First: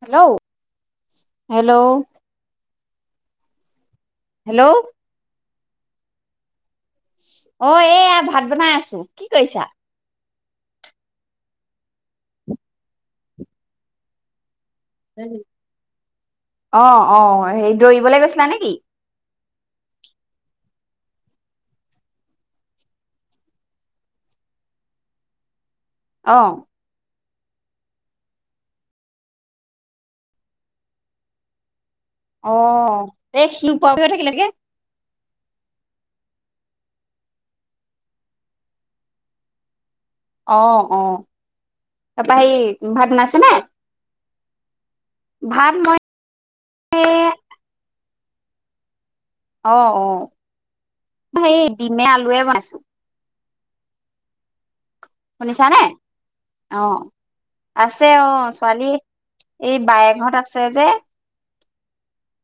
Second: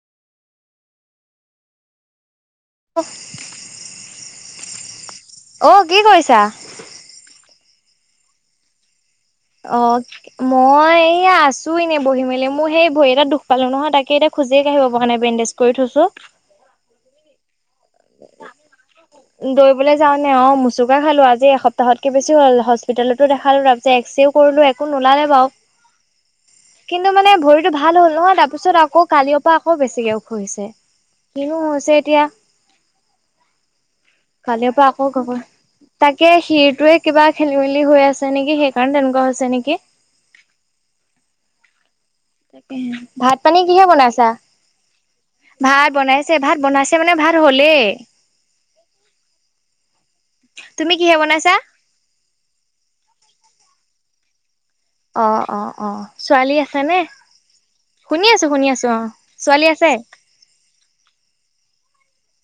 Hello hello [unintelligible] hello অ কি কৰিছা অ এয়া ভাত বনাই আছো কি কৰিছা? অ মই এইয়া আছো এনেই বহি মেলি মোৰ সেই এটা দুখ পালো নহয় তাকে এতিয়া খোজ জেই কাঢ়িব পৰা নাই বেণ্ডেজ কৰি থৈছো অ অ হেৰি দৌৰিবলে গৈছিলা নেকি দৌৰিবলৈ যাও নে অ মোচুকা খালো আজি একসপ্তাহতকে বেছি হ'ল হস্পিটলতো দেখালো তাৰপিছত এক্সেও কৰিলো একো নোলালে বাও অ কিন্তু মানে ভৰিটো ভাল হ'ল নহয় তাৰ পিছত আকৌ কালিৰ পৰা আকৌ বেছিকে ওখহিছে কিনো হৈছে এতিয়া অ এই শি কালিৰ পৰা আকৌ ঘবৰ তাক কে শিৰটোৱে কিবা খেলি মেলি হৈ আছে নেকি সেইকাৰণে তেনেকোৱা হৈছে নেকি অ অ তাৰপা সেই তাকে বনাইছে ভাত নে? পানী কিহে বনাইছা ভাত বনাইছে ভাত বনাইছে মানে ভাত হলেই অ অ তুমি কিহে বনাইছা? সেই ডিমে আলুৱে বনাইছো অ অ শুনিছানে অ ছোৱালী আছে অ নে আছে শুনি অ আছো শুনি আছো ছোৱালী অ। ছোৱালী এই আছে? বায়েকহত আছে যে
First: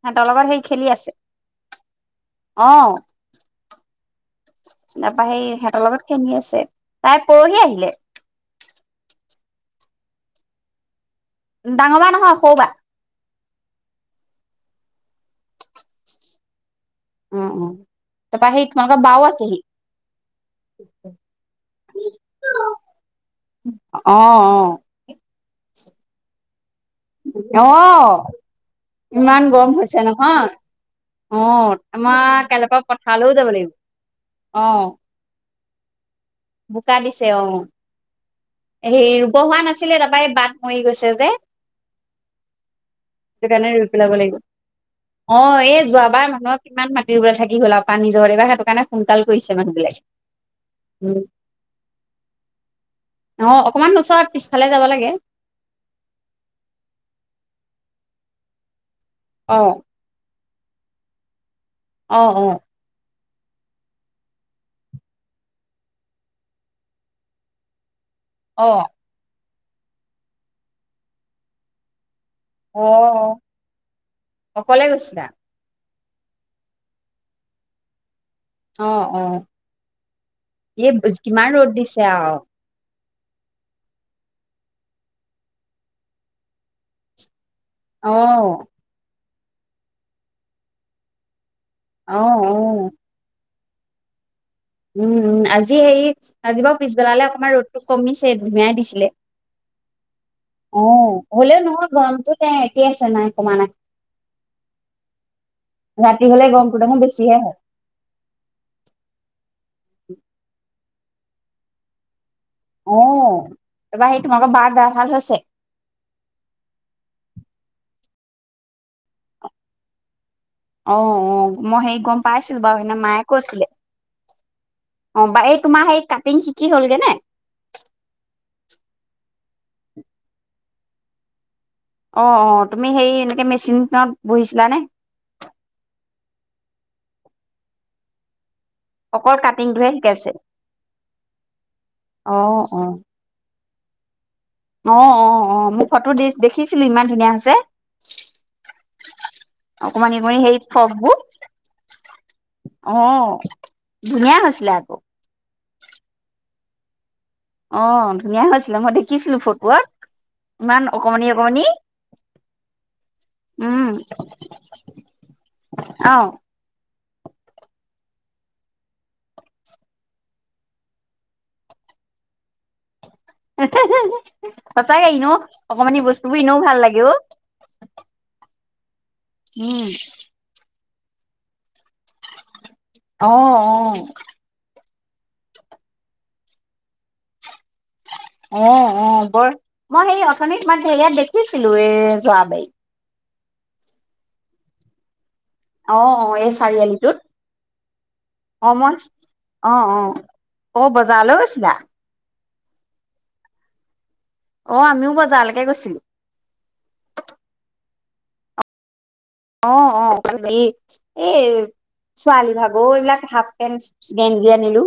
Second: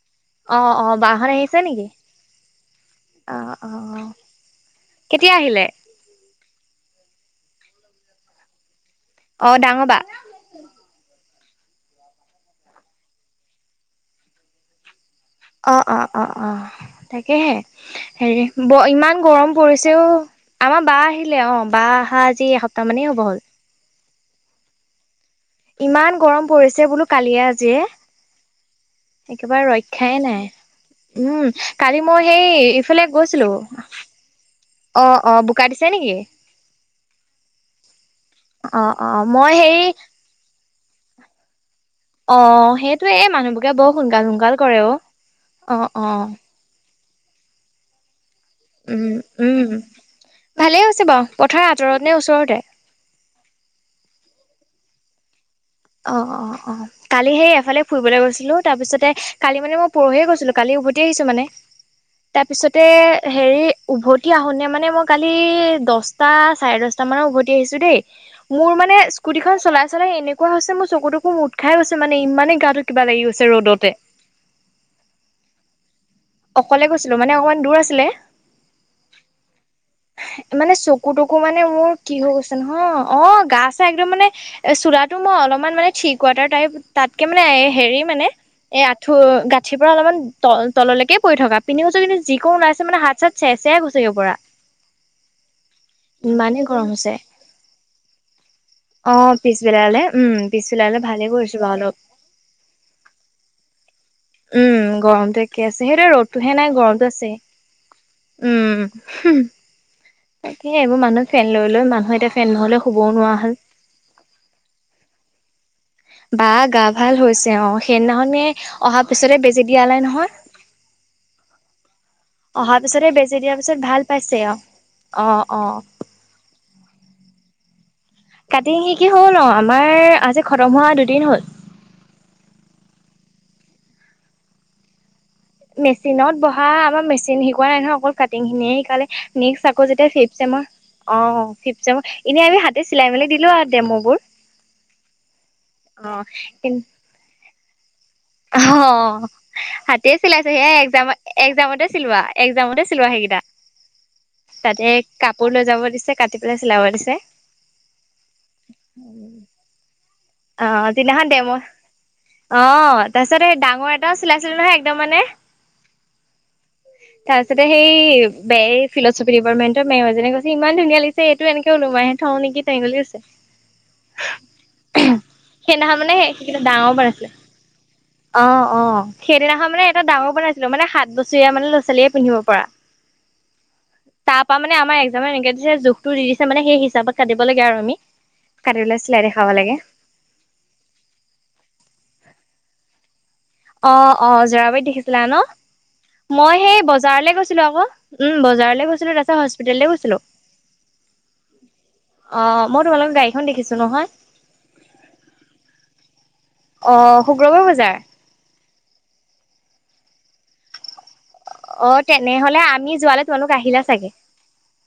সিহঁতৰ লগত সেই অ খেলি অ আছে বাহত আহিছে নেকি অ অ অ তা পা সেই সেহঁতৰ লগত খেলি আছে তাই পৰহি আহিলে অ ডাঙৰ বা ডাঙৰ বা নহয় সৌবা অ অ অ অ অ তাকেহে অ হেৰি তাৰপৰা সেই তোমালোকৰ বাও ইমান গৰম আছেহি। পৰিছেও আমাৰ বা আহিলে অ বা অহা আজি এসপ্তাহ মানেই হ'ব হ'ল অ অ ইমান গৰম পৰিছে বোলো কালিয়ে অ আজিয়ে ইমান একেবাৰে গৰম হৈছে ৰক্ষাই নহয় নাই অ উম কালি মই আমাৰ কাইলৈৰ সেই পৰা ইফালে পথাৰলৈও যাব গৈছিলো লাগিব অ অ অ বোকা দিছে নেকি বোকা দিছে অ অ অ অ হেই ৰুব মই হোৱা হেৰি নাছিলে তাৰপৰা এ বাট মৰি গৈছে যে অ সেইটোয়ে সেইটো কাৰণে মানুহবোৰে ৰুই বৰ পেলাব সোনকাল লাগিব সোনকাল কৰে অ অ এ যোৱাবাৰ মানুহক কিমান মাটিৰ ৰোব থাকি গ'ল আও পানী যদি বা সেইটো কাৰণে উম সোনকাল কৰিছে উম মানুহ বিলাক ভালেই হৈছে উম। বাৰু পথাৰ আঁতৰত নে ওচৰতে অ অকমান ওচৰত পিছফালে যাব লাগে। অ অ অ কালি সেই এফালে ফুৰিবলে গৈছিলো তাৰ পিছতে অ কালি মানে মই পৰহিয়ে গৈছিলো। কালি উভতি আহিছো মানে, অ অ তাৰপিছতে হেৰি উভতি আহোঁনে মানে মই কালি দহটা চাৰে দহটামানৰ উভতি আহিছোঁ দেই। অ মোৰ মানে স্কুটিখন চলাই চলাই এনেকুৱা হৈছে মোৰ চকুতো মোট খাই গৈছে মানে। ইমানেই গাটো অ কিবা লাগি গৈছে ৰ'দতে। অকলে গৈছিলা অকলে গৈছিলো মানে অকমান দূৰ আছিলে। অ অ মানে এই চকু তকু কিমান মানে ৰ'দ মোৰ দিছে কি হৈ আৰু গৈছে নহ অ গা চা একদম মানে চোলাটো মই অলপমান মানে ঠিক ৱাটাৰ টাইপ তাতকে। মানে হেৰি মানে অ', এ আঁঠু গাঁঠিৰ পৰা অলপমান তল তললৈকে পৰি থকা। পিন্ধিছো কিন্তু অ', যিকোনো অ', নাইছে মানে হাত চাত চেৰ চেয়াই গৈচেগে পোৰা। উম উ আজি হেৰি আজি বাৰু গৰম হৈছে পিছবেলালে অকণমান ৰ'দটো কমিছে ধুনীয়াই দিছিলে। অ পিছবেলালে উম অ পিছবেলালে ভালে কৰিছো হ'লেও বাৰু নহয় অলপ গৰমটো তে একেই আছে নাই কমা নাই। উম গৰমটো একে আছে হে য়া ৰাতি হ'লে ৰ'দটোহে নাই দেখোন গৰমটো আছে বেছিহে হয়, উম। তাকে এইবোৰ মানুহ ফেন লৈ লৈ মানুহ এতিয়া ফেন্ নহ'লে শুবও নোৱাৰা অ', হ'ল। তাৰপৰা সেই তোমালোকৰ বাৰ গা ভাল হৈছে? বা গা ভাল হৈছে অ সেইদিনাখননে অহা পিছতে বেজি দিয়া লেই নহয়। অ অ মই সেই গম পাইছিলো বাৰু অহাৰ সেইদিনা পিছতে মায়ে বেজি দিয়াৰ কৈছিলে। পিছত ভাল পাইছে আৰু অ বা এই তোমাৰ সেই কাটিং শিকি হ'লগে নে? কাটিং শিকি হ'ল অ আমাৰ আজি খতম হোৱা দুদিন হ'ল। অ অ তুমি সেই এনেকে মেচিনত বহিছিলানে? মেচিনত বহা আমাৰ মেচিন শিকোৱা নাই নহয়, অকল কাটিং অকল খিনি নেক্সট্ কাটিংটোহে আকৌ যেতিয়া শিকাইছে। ফিফট চেমৰ অ ফিফট চেমৰ অ', এনেই আমি হাতে অ', চিলাই মেলি দিলো আও। ডেমুবোৰ। অ অ অ মোক ফটো দেখিছিলো ইমান ধুনীয়া হৈছে? অ অকমানি হাতেই অকমানি চিলাইছো সেই সেয়া একজাম ফ্ৰকবোৰ। এক্জামতে চিলোৱা এক্জামতে চিলোৱা সেইকেইটা। [unintelligible] হৈছিলে তাতে আকৌ কাপোৰ লৈ যাব দিছে কাটি পেলাই চিলাব দিছে। অ ধুনীয়া হৈছিলে মই দেখিছিলো ফটোত অ ইমান যিদিনাখন অকমানি ডেম' অকমানণি। অ তাৰপিছত এই ডাঙৰ এটাও চিলাই ছিলো নহয় একদম মানে। অ', তাৰছতে সেই বেয় এই ফিলচফি ডিপাৰ্টমেণ্টৰ মোজীনে কৈছে ইমান ধুনীয়া লাগিছে এইটো এনেকে ওলোমাইহে থওঁ নেকি। [unintelligible] সঁচাকেই ন সেইদিনাখন অকমানি মানে বস্তুবোৰ সেইকেইটা এনেও ভাল ডাঙৰ লাগে বান অ। আছিলে অ অ সেইদিনাখন মানে উম, এটা ডাঙৰ বনাইছিলো মানে সাত বছৰীয়া মানে লৈ। সৰু ছোৱালীয়ে পিন্ধিব পৰা, অ', তৰপা মানে আমাৰ তাৰে এনেকে দিছে জোখটো দি দিছে মানে সেই হিচাপত কাটিব লাগে আৰু আমি, কাটি অ', অ', পেলাই চিলাই অ', দেখাব বৰ লাগে। মই সেই অথনি মাত হেয়াত দেখিছিলো এ যোৱাবাৰি। অ অ যৰাবাৰীত দেখিছিলা ন? অ', অ', এই মই সেই চাৰিআলিটোত বজাৰলে গৈছিলো আকৌ উম অ', বজাৰলৈ মই গৈছিলো তাৰছত অ', হস্পিতেললে অ', গৈছিলো। অ বজাৰলৈ গৈছিলা? অ অ মই তোমালোকৰ গাড়ীখন দেখিছো নহয়। অ আমিও বজাৰলেকে গৈছিলো। অ শুক্ৰবাৰ বজাৰ? অ অ [unintelligible] এই অ তেনেহলে ছোৱালীভাগৰ আমি এইবিলাক যোৱালে হাফ তোমালোক আহিলা পেণ্ট চাগে গেঞ্জি আনিলো।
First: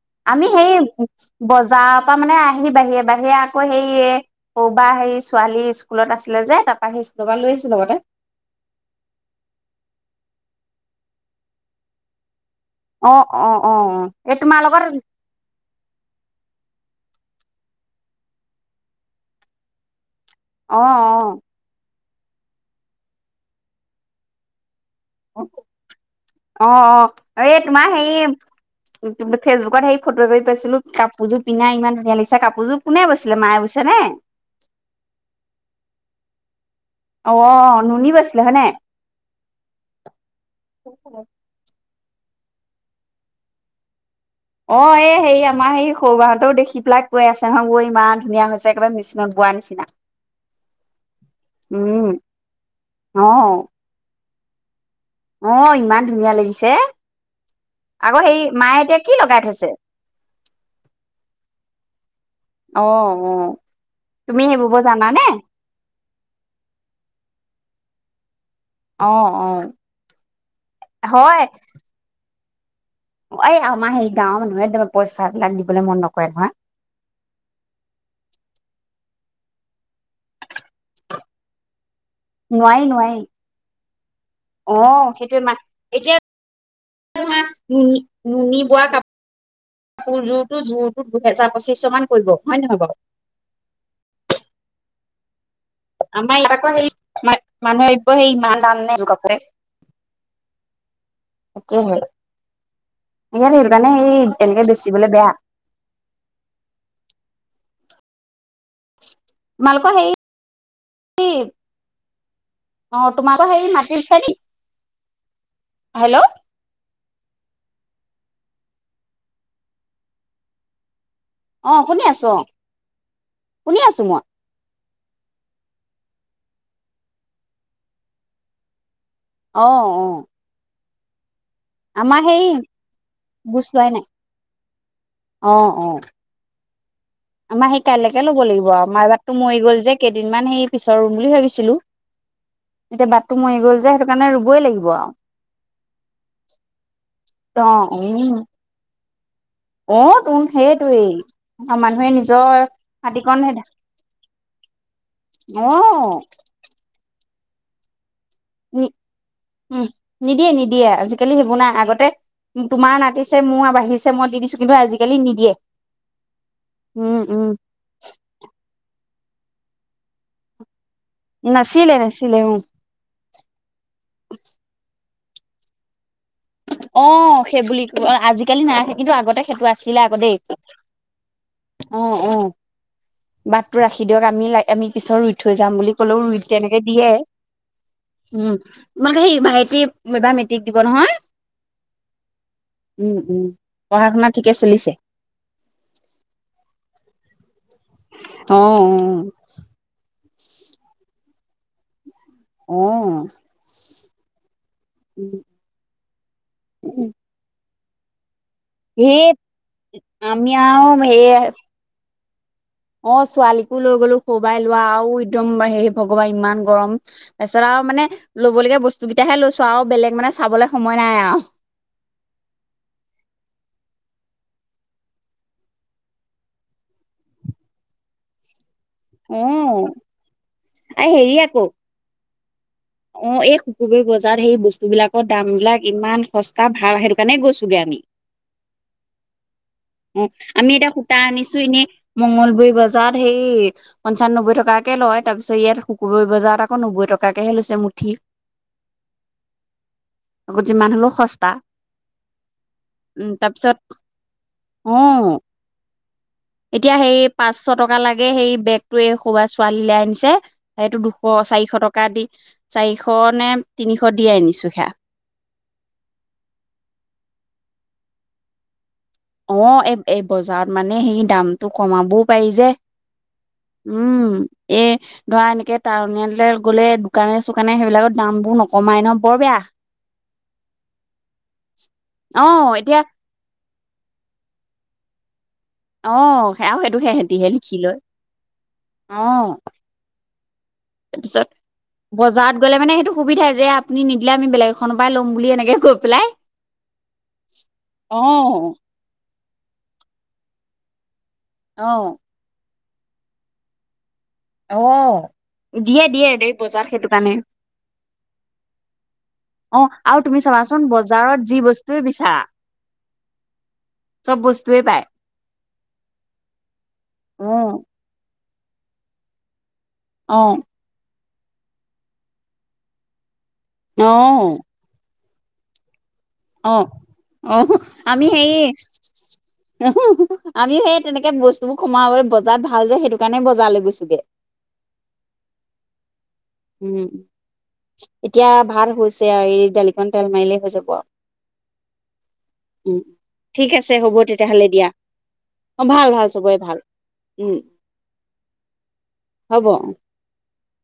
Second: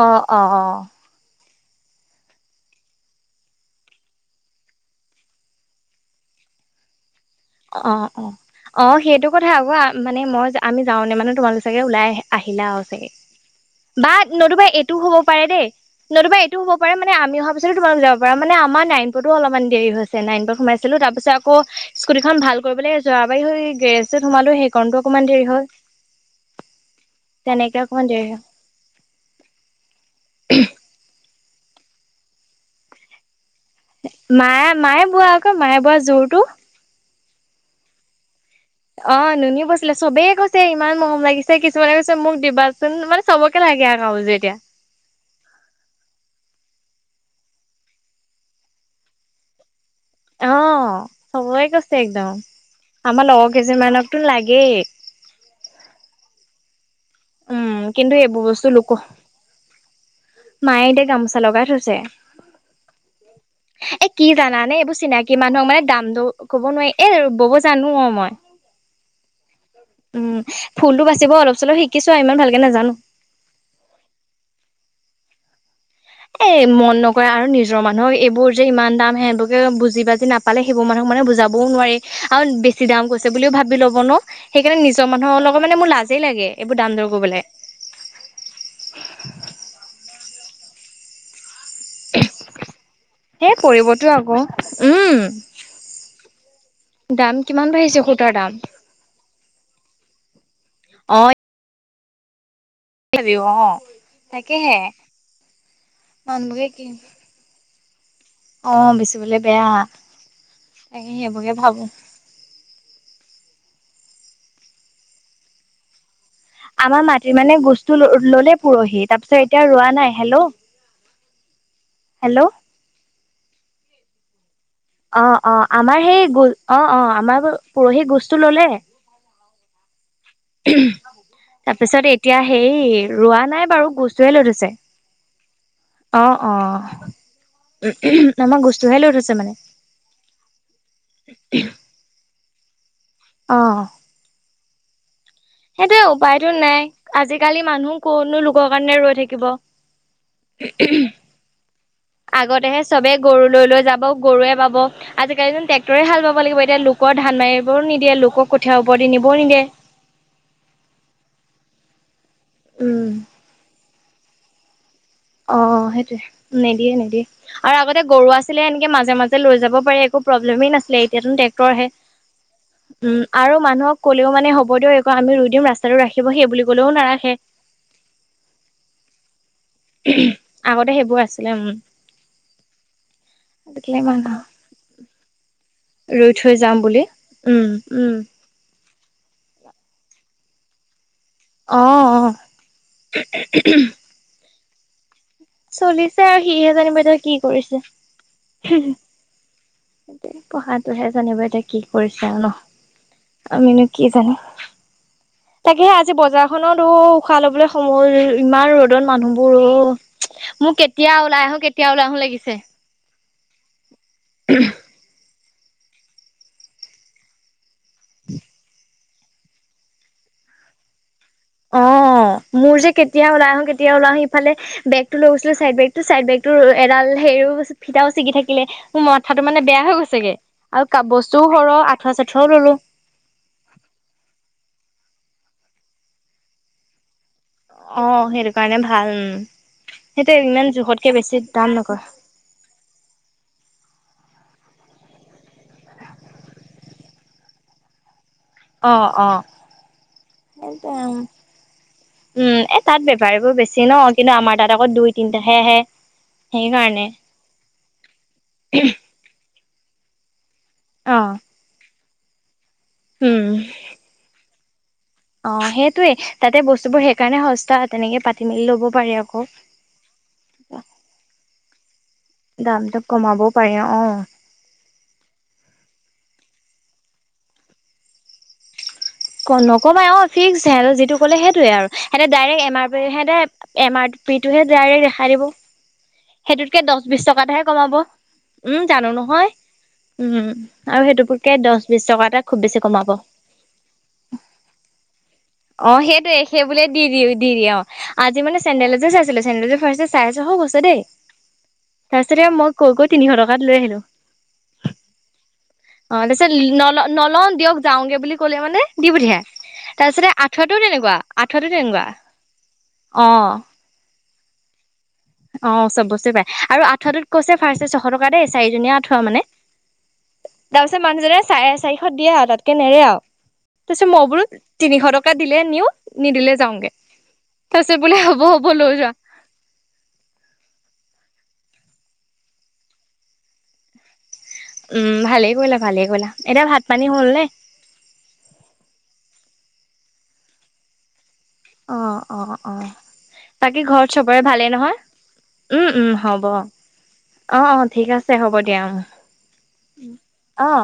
অ অ আমি অ সেই বজাৰৰ পৰা মানে আহি বাহিৰে বাহিৰে আকৌ হেৰিয় কৰ'বা হেৰি ছোৱালী স্কুলত আছিলে। যে তাপা আহিছে। অ অ অ অ সেইটো কথা আকৌ মানে মই আমি যাওনে মানে তোমালোকচাগে ওলাই আহে। আহিলাও চাগে অ অ অ বা এই তোমাৰ নতুবা এইটো লগত হ'ব পাৰে দেই নতুবা। এইটো হ'ব পাৰে মানে আমি অহা পিছত তোমালোক যাব পাৰা। মানে আমাৰ নাইনপুৰতো অলপমান দেৰি হৈ তে নাইনপুৰত অ অ সোমাইছিলো। তাৰ পিছত আকৌ স্কুটিখন ভাল কৰিবলে যোৱাবাৰি হৈ এই গেৰেজটোত সোমালো। ইমান দেৰি হয়। অ-অ এই তোমাৰ হেই দেৰি হ'ল কি ফেচবুকত হেৰি ফটো একপি পাইছিলো কাপোৰযোৰ পিন্ধা। ইমান ধুনীয়া লাগিছে কাপোৰযোৰ। কোনে বৈছিলে মায়ে বৈছে নে মায়ে, মায়ে বোৱা আকৌ। মায়ে বোৱা জোৰটো। অ নুনি বাছ অ নুনি বৈছিলে। চবে কৈছে ইমান মৰম লাগিছে। কিছুমানে কৈছে মোক দিবাচোন। মানে চবকে লাগে আ অ, এই হেই আমাৰ সেই সৌ বাহঁতৰো দেখি পেলাই কৈ আছে হয় ঔ ইমান ধুনীয়া হৈছে একেবাৰে মিচিনত বোৱা নিচিনা। অ চবেই কৈছে উম একদম। আমাৰ লগৰ অ কেইজনীমানক টো লাগেই। অ, ইমান ধুনীয়া লাগিছে। উম কিন্তু আকৌ সেই এইবোৰ বস্তু মায়ে লোক এতিয়া কি লগাই থৈছে? মায়ে এতিয়া গামোচা লগাই থৈছে। এ কি তুমি সেই জানানে? বব এইবোৰ চিনাকি মানুহক মানে দাম দ ক'ব নোৱাৰি এ ববছ জানো অ মই। উম, ফুলটো বাচিব হয়। অলপ চলপ শিকিছো। ইমান ভাল কে নাজানো। এই আমাৰ সেই গাওঁৰ মানুহে তোমাৰ পইচা বিলাক দি এ মন নকৰে আৰু নিজৰ মানুহক এইবোৰ যে ইমান দাম। [unintelligible] বুজি-বাজি নাপালে সেইবোৰ মানুহক মানে বুজাবও নোৱাৰি। আৰু নোৱাৰি বেছি দাম নোৱাৰি। কৈছে বুলিও ভাবি ল'ব ন। সেইকাৰণে অ' নিজৰ সেইটোৱে মানুহৰ লগত মানে মোৰ লাজেই লাগে। এইবোৰ দাম দৰ কৰিবলৈ নুনি, নুনি বোৱা কাপ কাপোৰযোৰতো জোৰতোত দুহেজাৰ। পঁচিশ মান পৰিব হয় নহয় বাৰু? সেই পৰিবতো আকৌ। উম। আমাৰ ইয়াত আকৌ সেই দাম কিমান মানুহ মানুহে বাঢ়িছে ভাবিব সূতাৰ সেই ইমান দাম নে এযোৰ অ কাপোৰেই। [unintelligible] [unintelligible] অ এনেকে তাকেহে। বেচিবলে বেয়া। [unintelligible] কি অ বেছি বোলে বেয়া। তোমালোকৰ হেৰি তাকে সেইবোকে ভাবোঁ। অ' তোমালোকৰ [unintelligible] হেল্ল' আমাৰ মাটিৰ মানে বস্তু ল ললে পৰহি। তাৰপিছত এতিয়া ৰোৱা নাই। হেল্ল' অ, শুনি আছো। হেল্ল' অ, শুনি আছো মই। অ-অ আমাৰ সেই অ-অ আমাৰ পৰহি গোজটো ল'লে। অ-অ। তাৰপিছত এতিয়া হেই ৰোৱা নাই বুজ বাৰু। লোৱাই গুছটুহে লৈ থৈছে। অ অ অ-অ। আমাৰ সেই কাইলৈকে ল'ব লাগিব। আও আমা লৈ থৈছে ৰুৱাবাটতো মানে মৰি গ'ল যে কেইদিনমান সেই পিছত ৰুম বুলি ভাবিছিলো। এতিয়া বাটটো মৰি গ'ল যে সেইটো কাৰণে ৰুবই লাগিব আও। সেইটোৱে উপায়টো নাই। আজিকালি অ মানুহ উম কতনো লোকৰ কাৰণে ৰৈ থাকিব। অ তোন সেইটোৱেই মানুহে নিজৰ আগতেহে চবে মাটিকণ গৰু সেই লৈ লৈ যাব। গৰুৱে বাব আজিকালি নু অ ট্ৰেক্টৰে হাল বাব লাগিব। এতিয়া লোকৰ ধান মাৰিবও নিদিয়ে। লোক আকৌ কঠীয়া ওপৰেদি নিবও নিদিয়ে। দিয়ে আজিকালি সেইবোৰ নাই। আগতে তোমাৰ উম নাটিছে, মোৰ বাহিছে মই দি দিছো। কিন্তু আজি অ সেইটোৱে। নিদিয়ে, উম নিদিয়ে। উম আৰু আগতে গৰু আছিলে এনেকে মাজে মাজে লৈ যাব পাৰি। একো প্ৰব্লেমেই নাছিলে। এতিয়াতনো ট্ৰেক্টৰ হে নাছিলে নাছিলে উম উম আৰু মানুহক ক'লেও মানে হ'ব দিয়। ক আমি ৰুই দিম ৰাস্তাটো ৰাখিব হি। অহ সেই বুলি আজিকালি নাই কিন্তু আগতে সেইটো আ। চিলাব দেই আগতে সেইবোৰ আছিলে উম। অহ অহ। বাটটো আজিকালি ৰাখি দিয়ক মানুহ আমি আমি পিছত ৰুই থৈ যাম বুলি কলেও ৰুই থৈ যাম তেনেকে বুলি দিয়ে। উম উম তোমালোকে সেই ভাইটি এবা মেট্ৰিক দিব নহয়। অ অ। উম উম পঢ়া শুনা ঠিকে চলিছে। চলিছে আৰু সিহে জানিব এতিয়া কি কৰিছে। অ পঢ়াটোহে জানিবা এতিয়া কি কৰিছে আৰু ন অ আমিনো কি জানো। তাকেহে আজি বজাৰখনতো অ উশাহ লবলৈ সময় ইমান ৰ'দত সেই মানুহবোৰ আমি অহ মোক কেতিয়া ওলাই আহো কেতিয়া ওলাই আহো লাগিছে অহ ছোৱালীকো লৈ গলো সৰু পৰাইলোৱা আৰু একদম হে ভগৱান ইমান গৰম তাৰপিছত আৰু মানে ল'ব লগীয়া বস্তু তেতিয়াহে লৈছো আৰু বেলেগ মানে চাবলৈ সময় নাই আৰু অহ মোৰ যে কেতিয়া ওলাই আহো কেতিয়া আহো আহো ইফালে বেগটো লৈ গৈছিলে চাইদ বেগটো চাইদ বেগটো এডাল হেও ফিতাও ছিগি থাকিলে মোৰ অ মাথাটো মানে বেয়া হৈ গৈছেগে আৰু কাপ বস্তু সৰু আঠুৱা চাঠুৱাও ললো অহ এই শুক্ৰবাৰে বজাৰত সেই বস্তু বিলাকৰ দাম বিলাক ইমান সস্তা ভাল হে অহ সেইটো কাৰণে ভাল অহ সেইটো ইমান আমি এতিয়া জোখতকে সূতা বেছি আনিছো দাম এনেই নকয় মংগলবৈ বজাৰত সেই পঞ্চান নবৈ টকাত তাকে লয় তাৰপিছত ইয়াত শুকুৰবৰি বজাৰত আক নবৈ টকাকেহে লৈছে মুঠি অহ অহ আকৌ যিমান হ'লেও সস্তা উম এ তাত উম বেপাৰীবোৰ তাৰপিছত বেছি ন কিন্তু আমাৰ তাত আকৌ অ দুই তিনিটাহে আহে এতিয়া সেইকাৰণে সেই পাঁচশ টকা লাগে সেই বেগটো ছোৱালীলে আনিছে এইটো দুশ অ চাৰিশ টকা দি চাৰিশ উম নে তিনিশ দিয়ে আনিছো সেইয়া অহ সেইটোৱেই তাতে বস্তুবোৰ সেইকাৰণে সস্তা তেনেকে পাতি মেলি ল'ব পাৰি আকৌ অহ এই এই বজাৰত মানে সেই দামটো কমাবও পাৰি যে দামটো কমাবও পাৰি অ উম এই ধৰা এনেকে টাউনলে গ'লে দোকানে চোকানে সেইবিলাকৰ দামবোৰ নকমাই ন বৰ বেয়া নকমাই অ ফিক্স হালটে যিটো ক'লে সেইটোৱে আৰু সিহঁতে ডাইৰেক্ট অ', এম আৰ এতিয়া পি সিহঁতে এম আৰ পিটোহে ডাই [unintelligible] ৰেক্ত দেখাই দিব অ', আৰু সেইটোতকে দহ সেইটো বিশ সেহেঁতিহে টকাতহে লিখি কমাব লয় উম জানো নহয় অ', উম আৰু তাৰপিছত সেইটোকে দহ বিশ টকা এটা বজাৰত খুব গ'লে বেছি মানে কমাব সেইটো সুবিধা যে আপুনি নিদিলে আমি বেলেগ এখনৰ পৰাই ল'ম বুলি এনেকে কৈ অহ পেলাই সেইটোয়ে সেই বুলিয়ে দি দিয়ে অহ আজি মানে অ', চেণ্ডেল এজোৰ চাইছিলো চেণ্ডেল জোৰ ফাষ্টততে চাৰে ছশ কৈছে দেই অ', তাৰ পিছতে মই কৈ কৈ তিনিশ টকাত লৈ আহিলো অহ অহ তাৰপিছত ন নলও দিয়ক যাওঁগে বুলি কলে মানে দি অ', পঠিয়াই আৰু তাৰপিছতে তুমি আঠুৱাটো চাবাচোন তেনেকুৱা বজাৰত যি আঠুৱাটো বস্তুৱে তেনেকুৱা বিচাৰা অহ চব বস্তুয়ে পায় অহ চব বস্তুৱে পায় আৰু আঠুৱাটোত কৈছে অ', ফাৰ্ষ্ট ছশ টকা দেই চাৰিজনীয়া আঠুৱা মানে অ', তাৰপিছত মানুহজনে চাৰে চাৰিশত দিয়ে আৰু তাতকে নেৰে আৰু তাৰপিছত মই বোলো অ', তিনিশ টকা দিলে নিও নিদিলে অহ যাওঁগে ও তাৰপিছত [unintelligible] বোলে আমি হ'ব হে হ'ব লৈ যোৱা আমিও সেই তেনেকে বস্তুবোৰ কমাবলৈ বজাৰ ভাল যে সেইটো কাৰণে বজাৰ লে গৈছোগে উম ভালে কৰিলা ভালে কৰিলা এতিয়া ভাত উম পানী হ'ল নে এতিয়া ভাত হৈছে আৰু এই দালিকন তেল মাৰিলেই হৈ যাব অ অ অ আৰু উম ঠিক বাকী আছে ঘৰত হ'ব চবৰে ভালেই তেতিয়াহ'লে দিয়া নহয় অ উম উম ভাল ভাল হ'ব চবৰে ভাল উম অ অ ঠিক আছে হ'ব দিয়া হ'ব অ অ